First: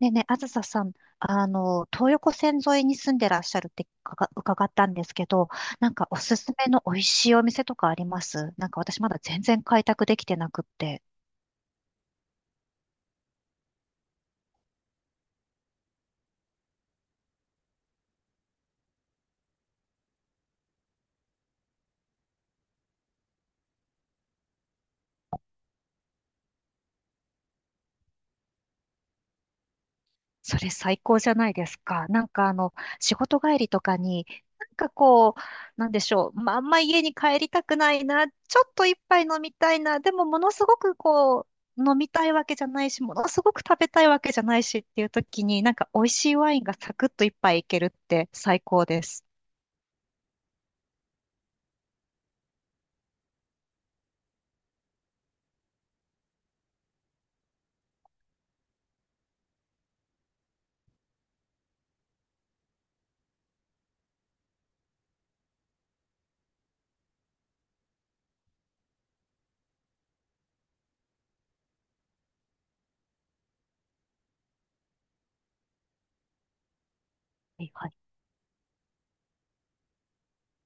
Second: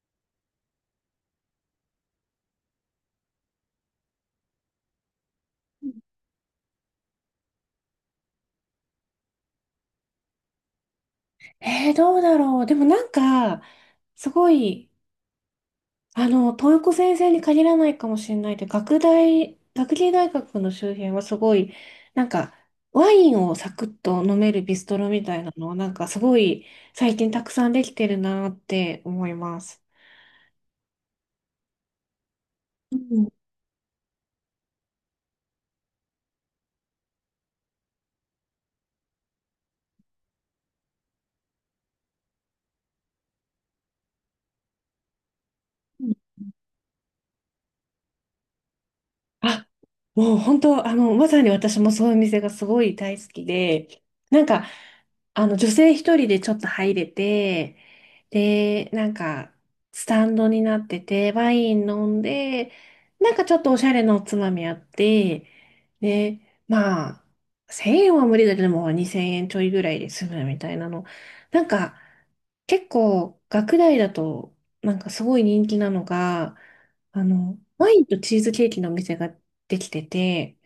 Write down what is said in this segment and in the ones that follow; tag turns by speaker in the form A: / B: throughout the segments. A: でね、あずささん、東横線沿いに住んでらっしゃるってかが伺ったんですけど、おすすめの美味しいお店とかあります？私まだ全然開拓できてなくって。
B: どうだろう。でもなんか、すごい、東横先生に限らないかもしれないで、学大、学芸大学の周辺はすごい、なんか、ワインをサクッと飲めるビストロみたいなのは、なんかすごい、最近たくさんできてるなって思います。
A: それ最高じゃないですか。
B: う
A: 仕
B: ん、
A: 事帰りとかに、なんかこう、なんでしょう。まあ、あんま家に帰りたくないな。ちょっと一杯飲みたいな。でもものすごくこう、飲みたいわけじゃないし、ものすごく食べたいわけじゃないしっていう時に、美
B: う
A: 味
B: ん。
A: しいワインがサクッと一杯いけるって最高です。
B: あ、もう本当、まさに私もそういう店がすごい大好きで、なんか、女性一人でちょっと入れて、で、なんか、スタンドになってて、ワイン飲んで、なんかちょっとおしゃれなおつまみあって、で、まあ、1000円は無理だけども、2000円ちょいぐらいで済むみたいなの。なんか、結構、学大だと、なんかすごい人気なのが、
A: はいは
B: ワ
A: い。
B: インとチーズケーキのお店ができてて、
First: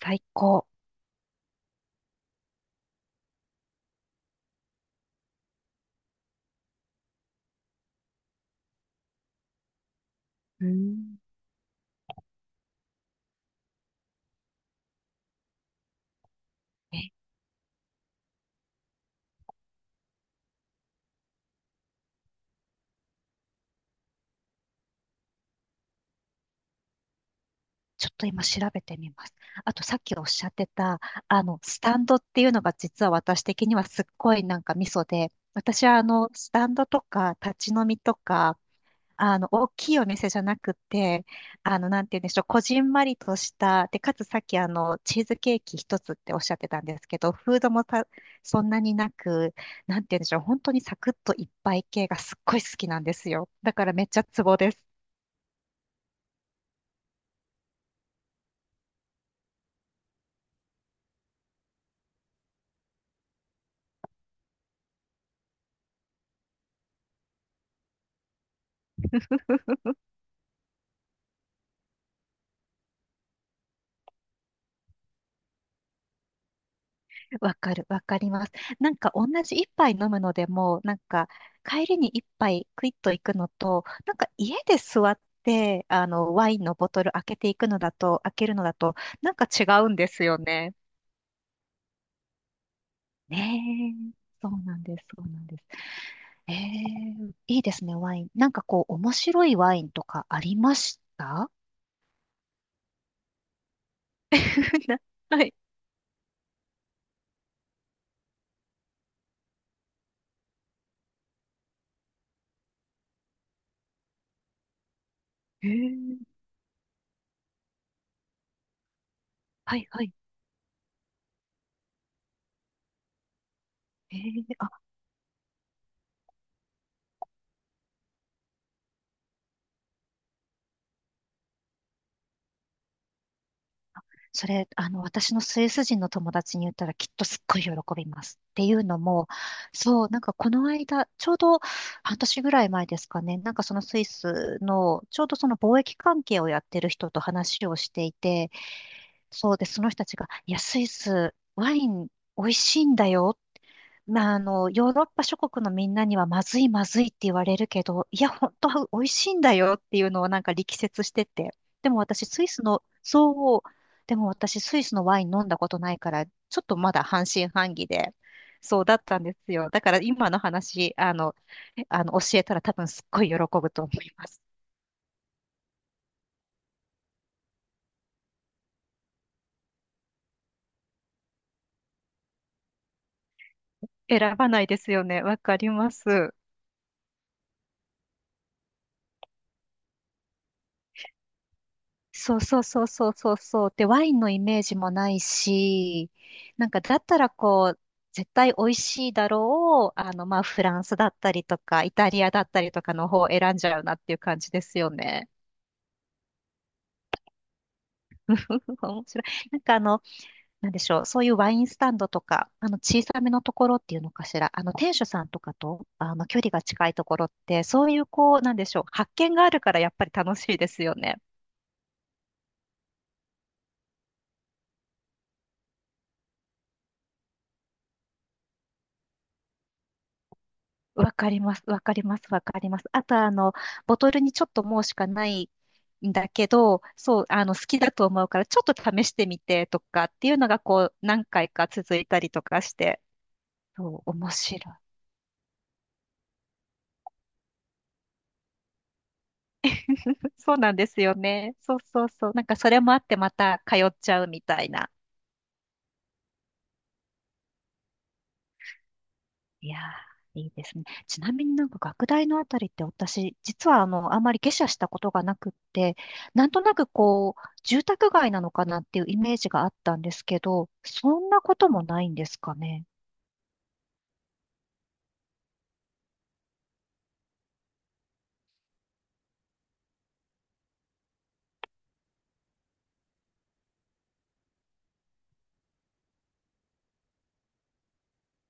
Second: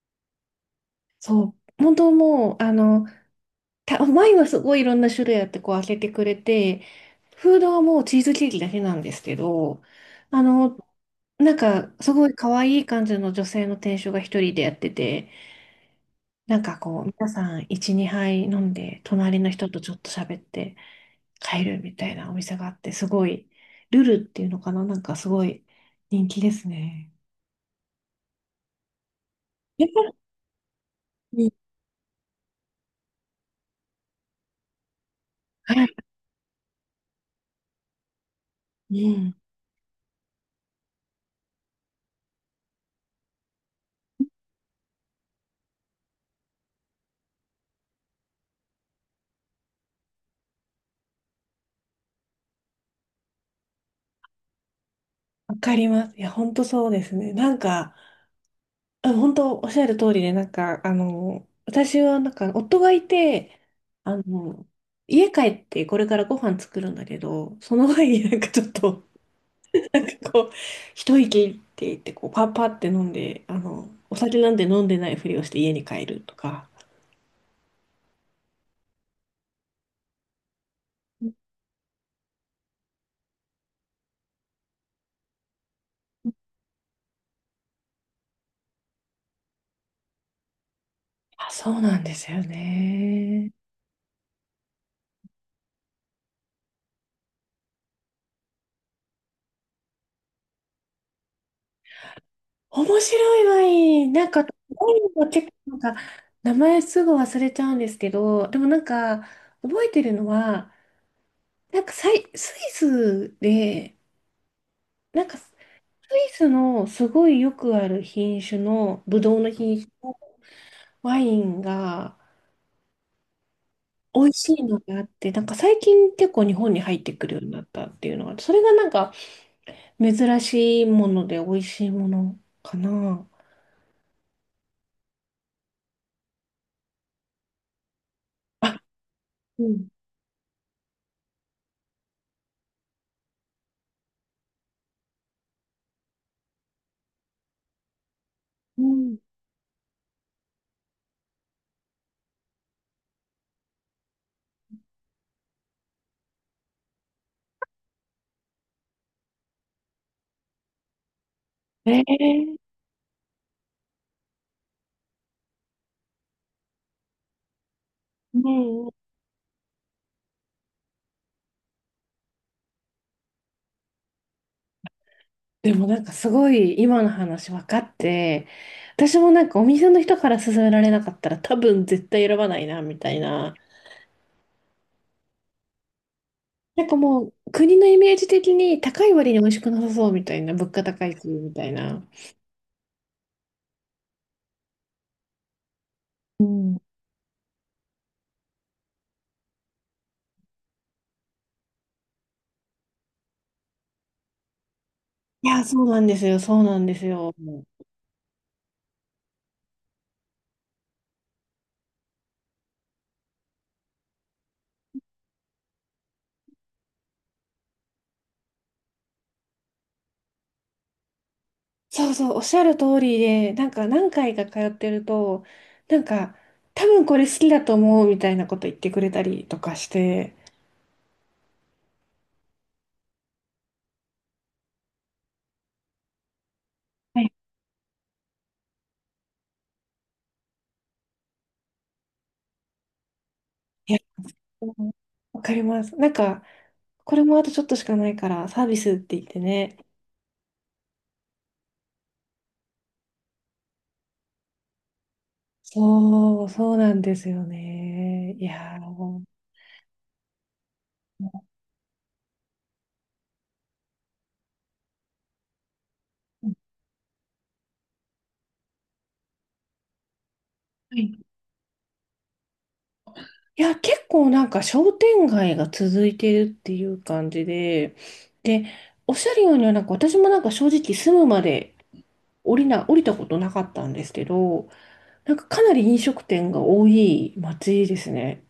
A: 最高。
B: そう、本当もう、前はすごいいろんな種類あってこう開けてくれて、フードはもうチーズケーキだけなんですけど、あ
A: う
B: の、
A: ん。
B: なんかすごい可愛い感じの女性の店主が一人でやってて、なんかこう皆
A: え
B: さん1、2杯飲んで隣の人とちょっと喋って帰るみたいなお店があって、すごいルルっていうのかな、なんかすごい人気ですね。
A: ちょっと今調べてみます。あと
B: やっ
A: さっ
B: ぱ
A: きおっしゃってた、あ
B: り、
A: の、スタンドっていうのが実は私的にはすっごいミソで、私は
B: は
A: あの、スタンドとか立ち飲みとか、
B: い、うん、
A: あの、大きいお店じゃなくて、あの、なんて言うんでしょう、こじんまりとした、で、かつさっきチーズケーキ一つっておっしゃってたんですけど、フードもそんなになく、なんて言うんでしょう、本当にサクッといっぱい系がすっごい好きなんですよ。だからめっちゃツボです。
B: わかります。いや、本当そうですね。なんか、あ、本当おっしゃる通りで、なんか、私はなんか、夫がいて、あの、家帰ってこれからご飯作るんだけど、その前になんかちょっと、なんかこう、一息って言って、こう、パッパって飲んで、お酒なんて飲んでないふりをして家に帰るとか。
A: わかる、わかります。同じ一杯飲むのでも、帰りに一杯クイッと行くのと、家で座って、あの、ワインのボトル開けていくのだと、開けるのだと、違うんですよね。
B: あ、そうなんですよね。
A: ねえ。そうなんです、そうなんです。ええ、いいですね、ワイン。なんかこう、面白いワインとかありました？
B: 面白いワイン。なんか、ワイ
A: な
B: ンも
A: は
B: 結
A: い。
B: 構なんか、名前すぐ忘れちゃうんですけど、でもなんか、覚えてるのは、なんかスイスで、なんかス
A: ええ、
B: イスのすごいよくある品種の、ブドウの
A: は
B: 品
A: い、
B: 種
A: はい。
B: のワインが
A: え
B: 美味
A: え、
B: しいの
A: あ、
B: があって、なんか最近結構日本に入ってくるようになったっていうのが、それがなんか珍しいもので美味しいものかな。
A: それ、あの、私のスイス人の友達に言ったらきっとすっごい喜びます。ってい
B: あ、
A: うのも、
B: うん。
A: そう、この間、ちょうど半年ぐらい前ですかね、そのスイスの、ちょうどその貿易関係をやってる人と話をしていて、
B: うん、
A: そうで、その人たちが、いや、スイス、ワイン美味しいんだよ、まあ、あの、ヨーロッパ諸国のみんなにはまずいまずいって言われるけど、いや、本当は美味しいんだよっていうのを力説してて。
B: え
A: でも私、スイ
B: ー、
A: スの、そう、でも私、スイスのワイン飲んだことないから、ちょっとまだ半信半疑で、
B: う
A: そう
B: ん、う
A: だ
B: ん。
A: ったんですよ。だから今の話、あの、教えたら多分すっごい喜ぶと思います。
B: でもなんかすごい今の話分かって、私もなんかお店の人から勧められなかったら多分絶対選ばないなみたいな。
A: 選ばないですよね。わかります。
B: なんかもう、国のイメージ的に高い割に美味しくなさそうみたいな、物価高いし、みたいな。
A: そうそうそうそうそうそう。で、ワインのイメージもないし、
B: う
A: なんか
B: ん。
A: だったらこう、絶対美味しいだろう、あの、まあ、フランスだったりとか、イタリアだったりとかの方を選んじゃうなっていう感じですよね。
B: いや、そうなんですよ、そうなんですよ。
A: 面白い。なんでしょう、そういうワインスタンドとか、あの、小さめのところっていうのかしら、あの、店主さんとかと、あの、距離が近いところって、そういうこう、なんでしょう、発見があるからやっぱり楽しいですよね。
B: そうそう、おっしゃる通りで、なんか何回か通ってると、なんか、多分これ好きだと思うみたいなこと言ってくれたりとかして、
A: わかります、わかります、わかります。あと、あの、ボトルにちょっともうしかないんだけど、
B: は
A: そう、
B: い。
A: あの、好きだと思うから、ちょっと試してみてとかっていうのが、こう、何回か続いたりとかして、
B: いや、
A: そう、面白い。
B: わかります。なんか、これもあとちょっとしかないから、サービスって言ってね。
A: そうなんですよね。そうそうそう。それもあって、また通っちゃうみたいな。
B: そう、そうなんですよね。いやー、
A: いやー、いいですね。ちなみに学大のあたりって私、実はあの、あんまり下車したことがなくって、なんとなくこう、住宅街なのかなっていうイメージがあったんですけど、
B: はい。
A: そんなこともないんですかね。
B: いや、結構なんか商店街が続いてるっていう感じで、で、おっしゃるようにはなんか私もなんか正直住むまで降りたことなかったんですけど、なんかかなり飲食店が多い街ですね。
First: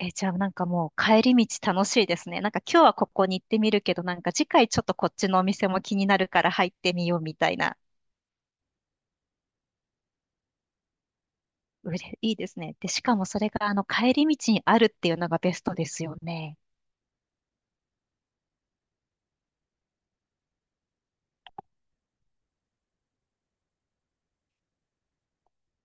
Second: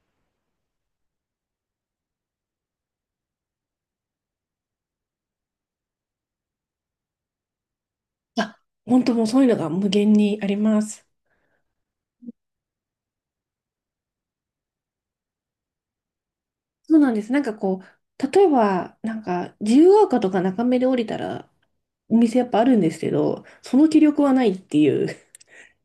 A: え、じゃあもう帰り道楽しいですね。今日はここに行ってみるけど、次回ちょっとこっちのお店も気になるから入ってみようみたいな。
B: あ、本当もうそういうのが無限にあります。
A: うれいいですね。で、しかもそれがあの帰り道にあるっていうのがベストですよね。
B: そうなんです。なんかこう、例えばなんか自由が丘とか中目で降りたらお店やっぱあるんですけど、その気力はないっていう。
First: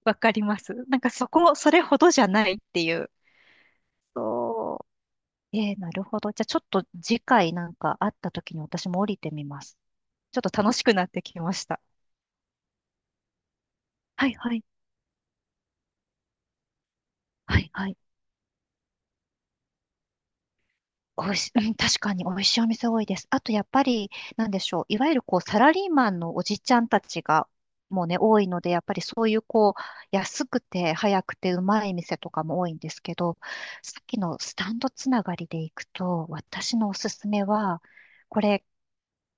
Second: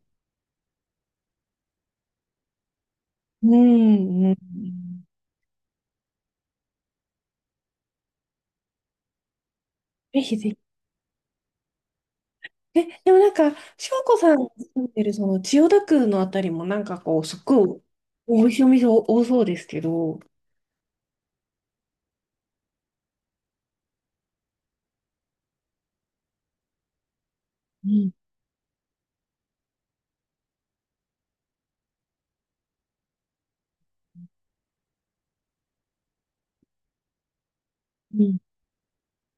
A: わかります。そこ、それほどじゃないっていう。
B: うん、う
A: そ
B: ん。
A: う。えー、なるほど。じゃあちょっと次回会った時に私も降りてみます。
B: ぜひ
A: ちょ
B: ぜ
A: っ
B: ひ。
A: と楽しくなってきました。
B: え、でもなんか、翔子
A: は
B: さ
A: い
B: んが
A: はい。
B: 住んでるその千代田区のあたりもなんかこう、すっ
A: は
B: ご
A: い
B: い
A: はい。
B: 美味しいお店多そうですけど。
A: おいし、うん、確かに美味しいお店多いです。あとやっぱり、なんでしょう。いわゆるこう、サラリーマンのおじちゃんたちが、
B: う
A: もう
B: ん、
A: ね、多いので、やっぱりそういうこう、安くて早くてうまい店とかも多いんですけど、さっきのスタンドつながりで行くと、私のおすすめは、
B: うん。
A: これ、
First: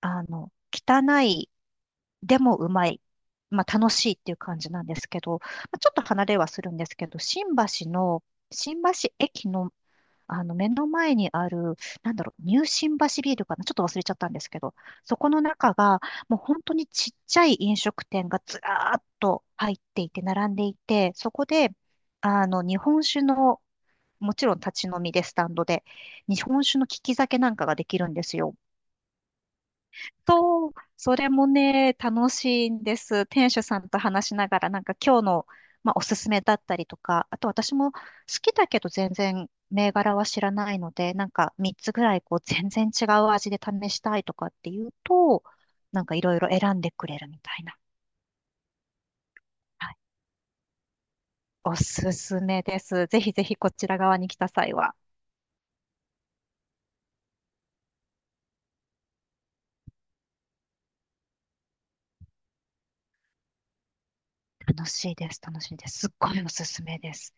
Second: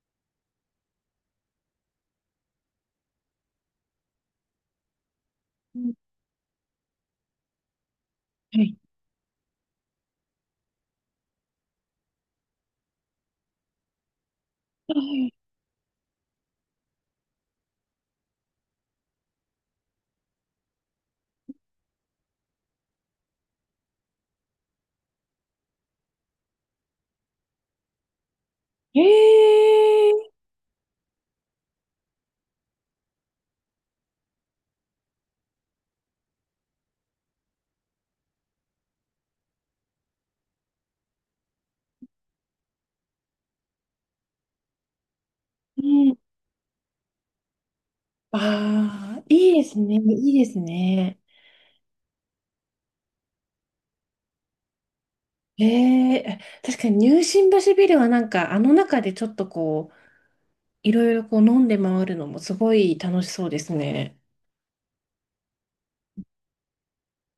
A: あの、汚いでもうまい。まあ楽しいっていう感じなんですけど、まあ、
B: う
A: ちょ
B: ん、
A: っと離れはするんですけど、新橋の、
B: はい。
A: 新橋駅の、あの目の前にある、なんだろう、ニュー新橋ビールかな、ちょっと忘れちゃったんですけど、そこの中が、もう本当にちっちゃい飲食店がずらーっと入っていて、並んでいて、そこで、あの、日本酒の、もちろん立ち飲みでスタンドで、日本酒の利き酒なんかができるんですよ。
B: ええ
A: そう、それもね、楽しいんです。店主さんと話しながら、今日の、まあ、おすすめだったりとか、あと私も好きだけど全然銘柄は知らないので、3つぐらいこう全然違う味で試したいとかっていうと、
B: ー、うん。
A: いろいろ選んでくれるみたいな。
B: ああ、いいです
A: は
B: ね。
A: い、
B: いいですね。
A: おすすめです。ぜひぜひこちら側に来た際は。
B: ええ、確かに入信橋ビルはなんか、あの中でちょっとこう、いろいろこう飲んで回るのもすごい楽しそうですね。
A: 楽しいです、楽しいです。すっごいおすすめです。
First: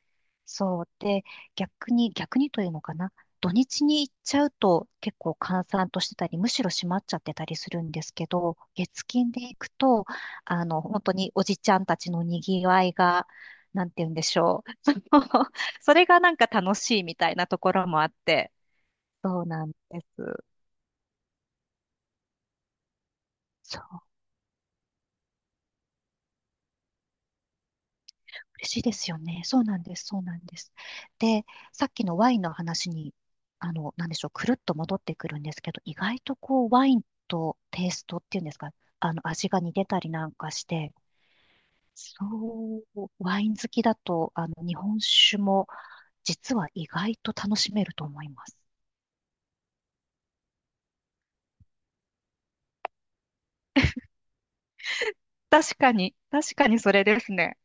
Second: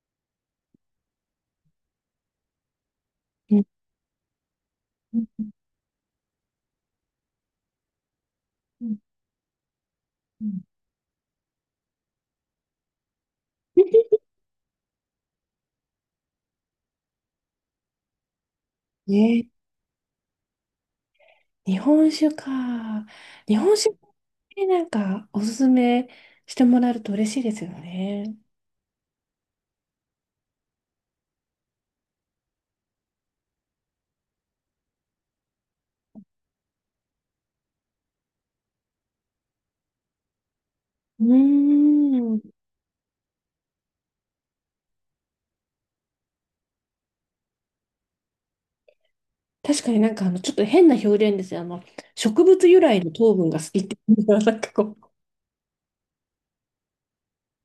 A: そう。で、逆に、逆にというのかな。土
B: うん、
A: 日に行っちゃうと結
B: う
A: 構
B: ん、
A: 閑散としてたり、むしろ閉まっちゃってたりするんですけど、
B: うん、
A: 月金で行くと、
B: うん。
A: あの、本当におじちゃんたちのにぎわいが、なんて言うん でしょう。それが楽しいみたいなところもあって。そう
B: ね。
A: なんです。
B: 日本酒か。日本
A: そ
B: 酒っ
A: う、
B: てなんかおすすめしてもらえると嬉しいですよね。
A: 嬉しいですよね。そうなんです。そうなんです。で、さっきのワインの話に、あの、なんでしょう、くるっと戻ってくるんですけど、意外とこう、ワインとテイストっていうんですか、あの、味が似てたりなんかして、
B: う
A: そ
B: ーん。
A: う、ワイン好きだと、あの、日本酒も、実は意外と楽しめると思います。
B: 確かになんかちょっと変な表現ですよ。植物由来の糖分が好きっていうのは なんかこう、
A: 確かに、確かにそれですね。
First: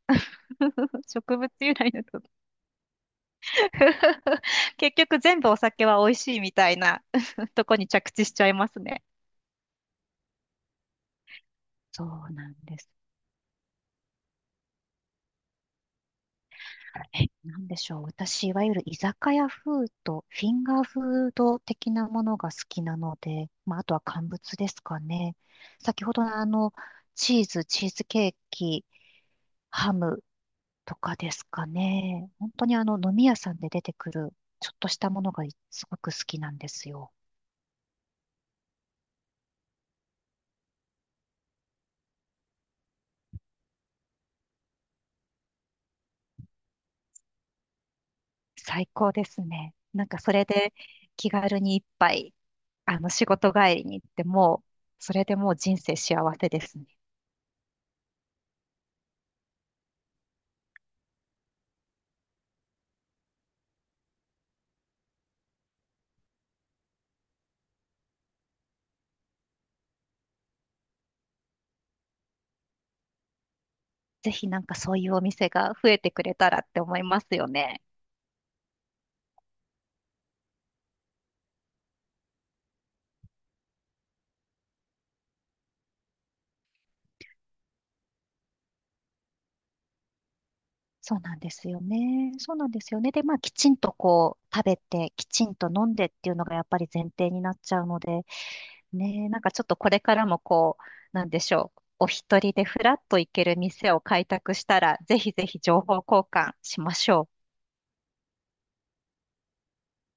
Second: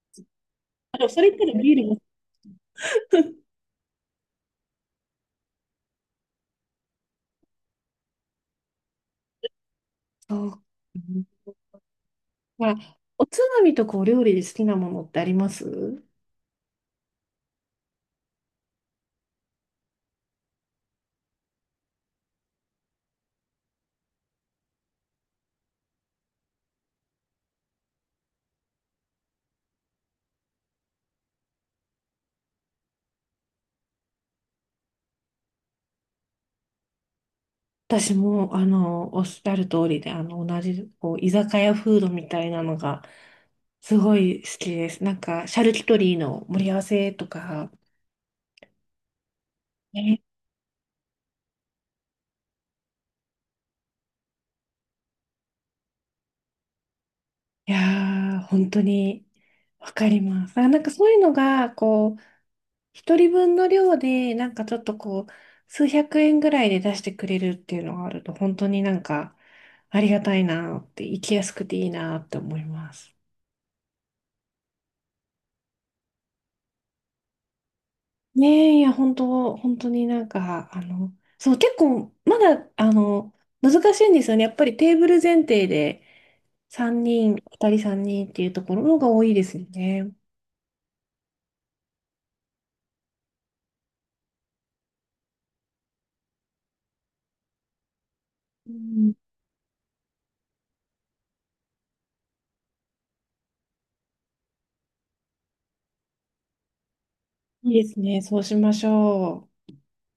B: それ言っ
A: 植物
B: たらビ
A: 由
B: ール
A: 来
B: も。
A: のと。結局全部お酒は美味しいみたいな とこに着地しちゃいますね。
B: そう。
A: そうなん
B: ま
A: です。
B: あ、おつまみとかお料理で好きなものってあります？
A: え、なんでしょう。私、いわゆる居酒屋風とフィンガーフード的なものが好きなので、まあ、あとは乾物ですかね。先ほどのあの、チーズ、チーズケーキ、ハムとかですかね。本当にあの、飲み屋さんで出てくる、ちょっとしたものがすごく好きなんですよ。
B: 私も、おっしゃる通りで、同じ、こう、居酒屋フードみたいなのが、すごい好きです。なんか、シャルキュトリーの盛り合わせとか、
A: 最高ですね。
B: ね、
A: それで気軽に一杯、あの、仕事帰りに行ってもう、それでもう人生幸せですね。
B: いやー、本当に、わかります。あ、なんかそういうのが、こう、一人分の量で、なんかちょっとこう、数百円ぐらいで出してくれるっていうのがあると、本当になんか、ありがたいなって、行きやすくていいなって思います。
A: ぜひそういうお店が増えてくれたらって思いますよね。
B: ねえ、いや、本当、本当になんか、そう、結構、まだ、難しいんですよね。やっぱりテーブル前提で3人、2人3人っていうところの方が多いですよね。
A: そうなんですよね。そうなんですよね。で、まあ、きちんとこう、食べて、きちんと飲んでっていうのがやっぱり前提になっちゃうので、
B: うん、
A: ね、ちょっとこれからもこう、なんでしょう。お一人でふらっと行ける店を開拓したら、ぜひぜひ情報交換しましょう。
B: いいですね。そうしましょう。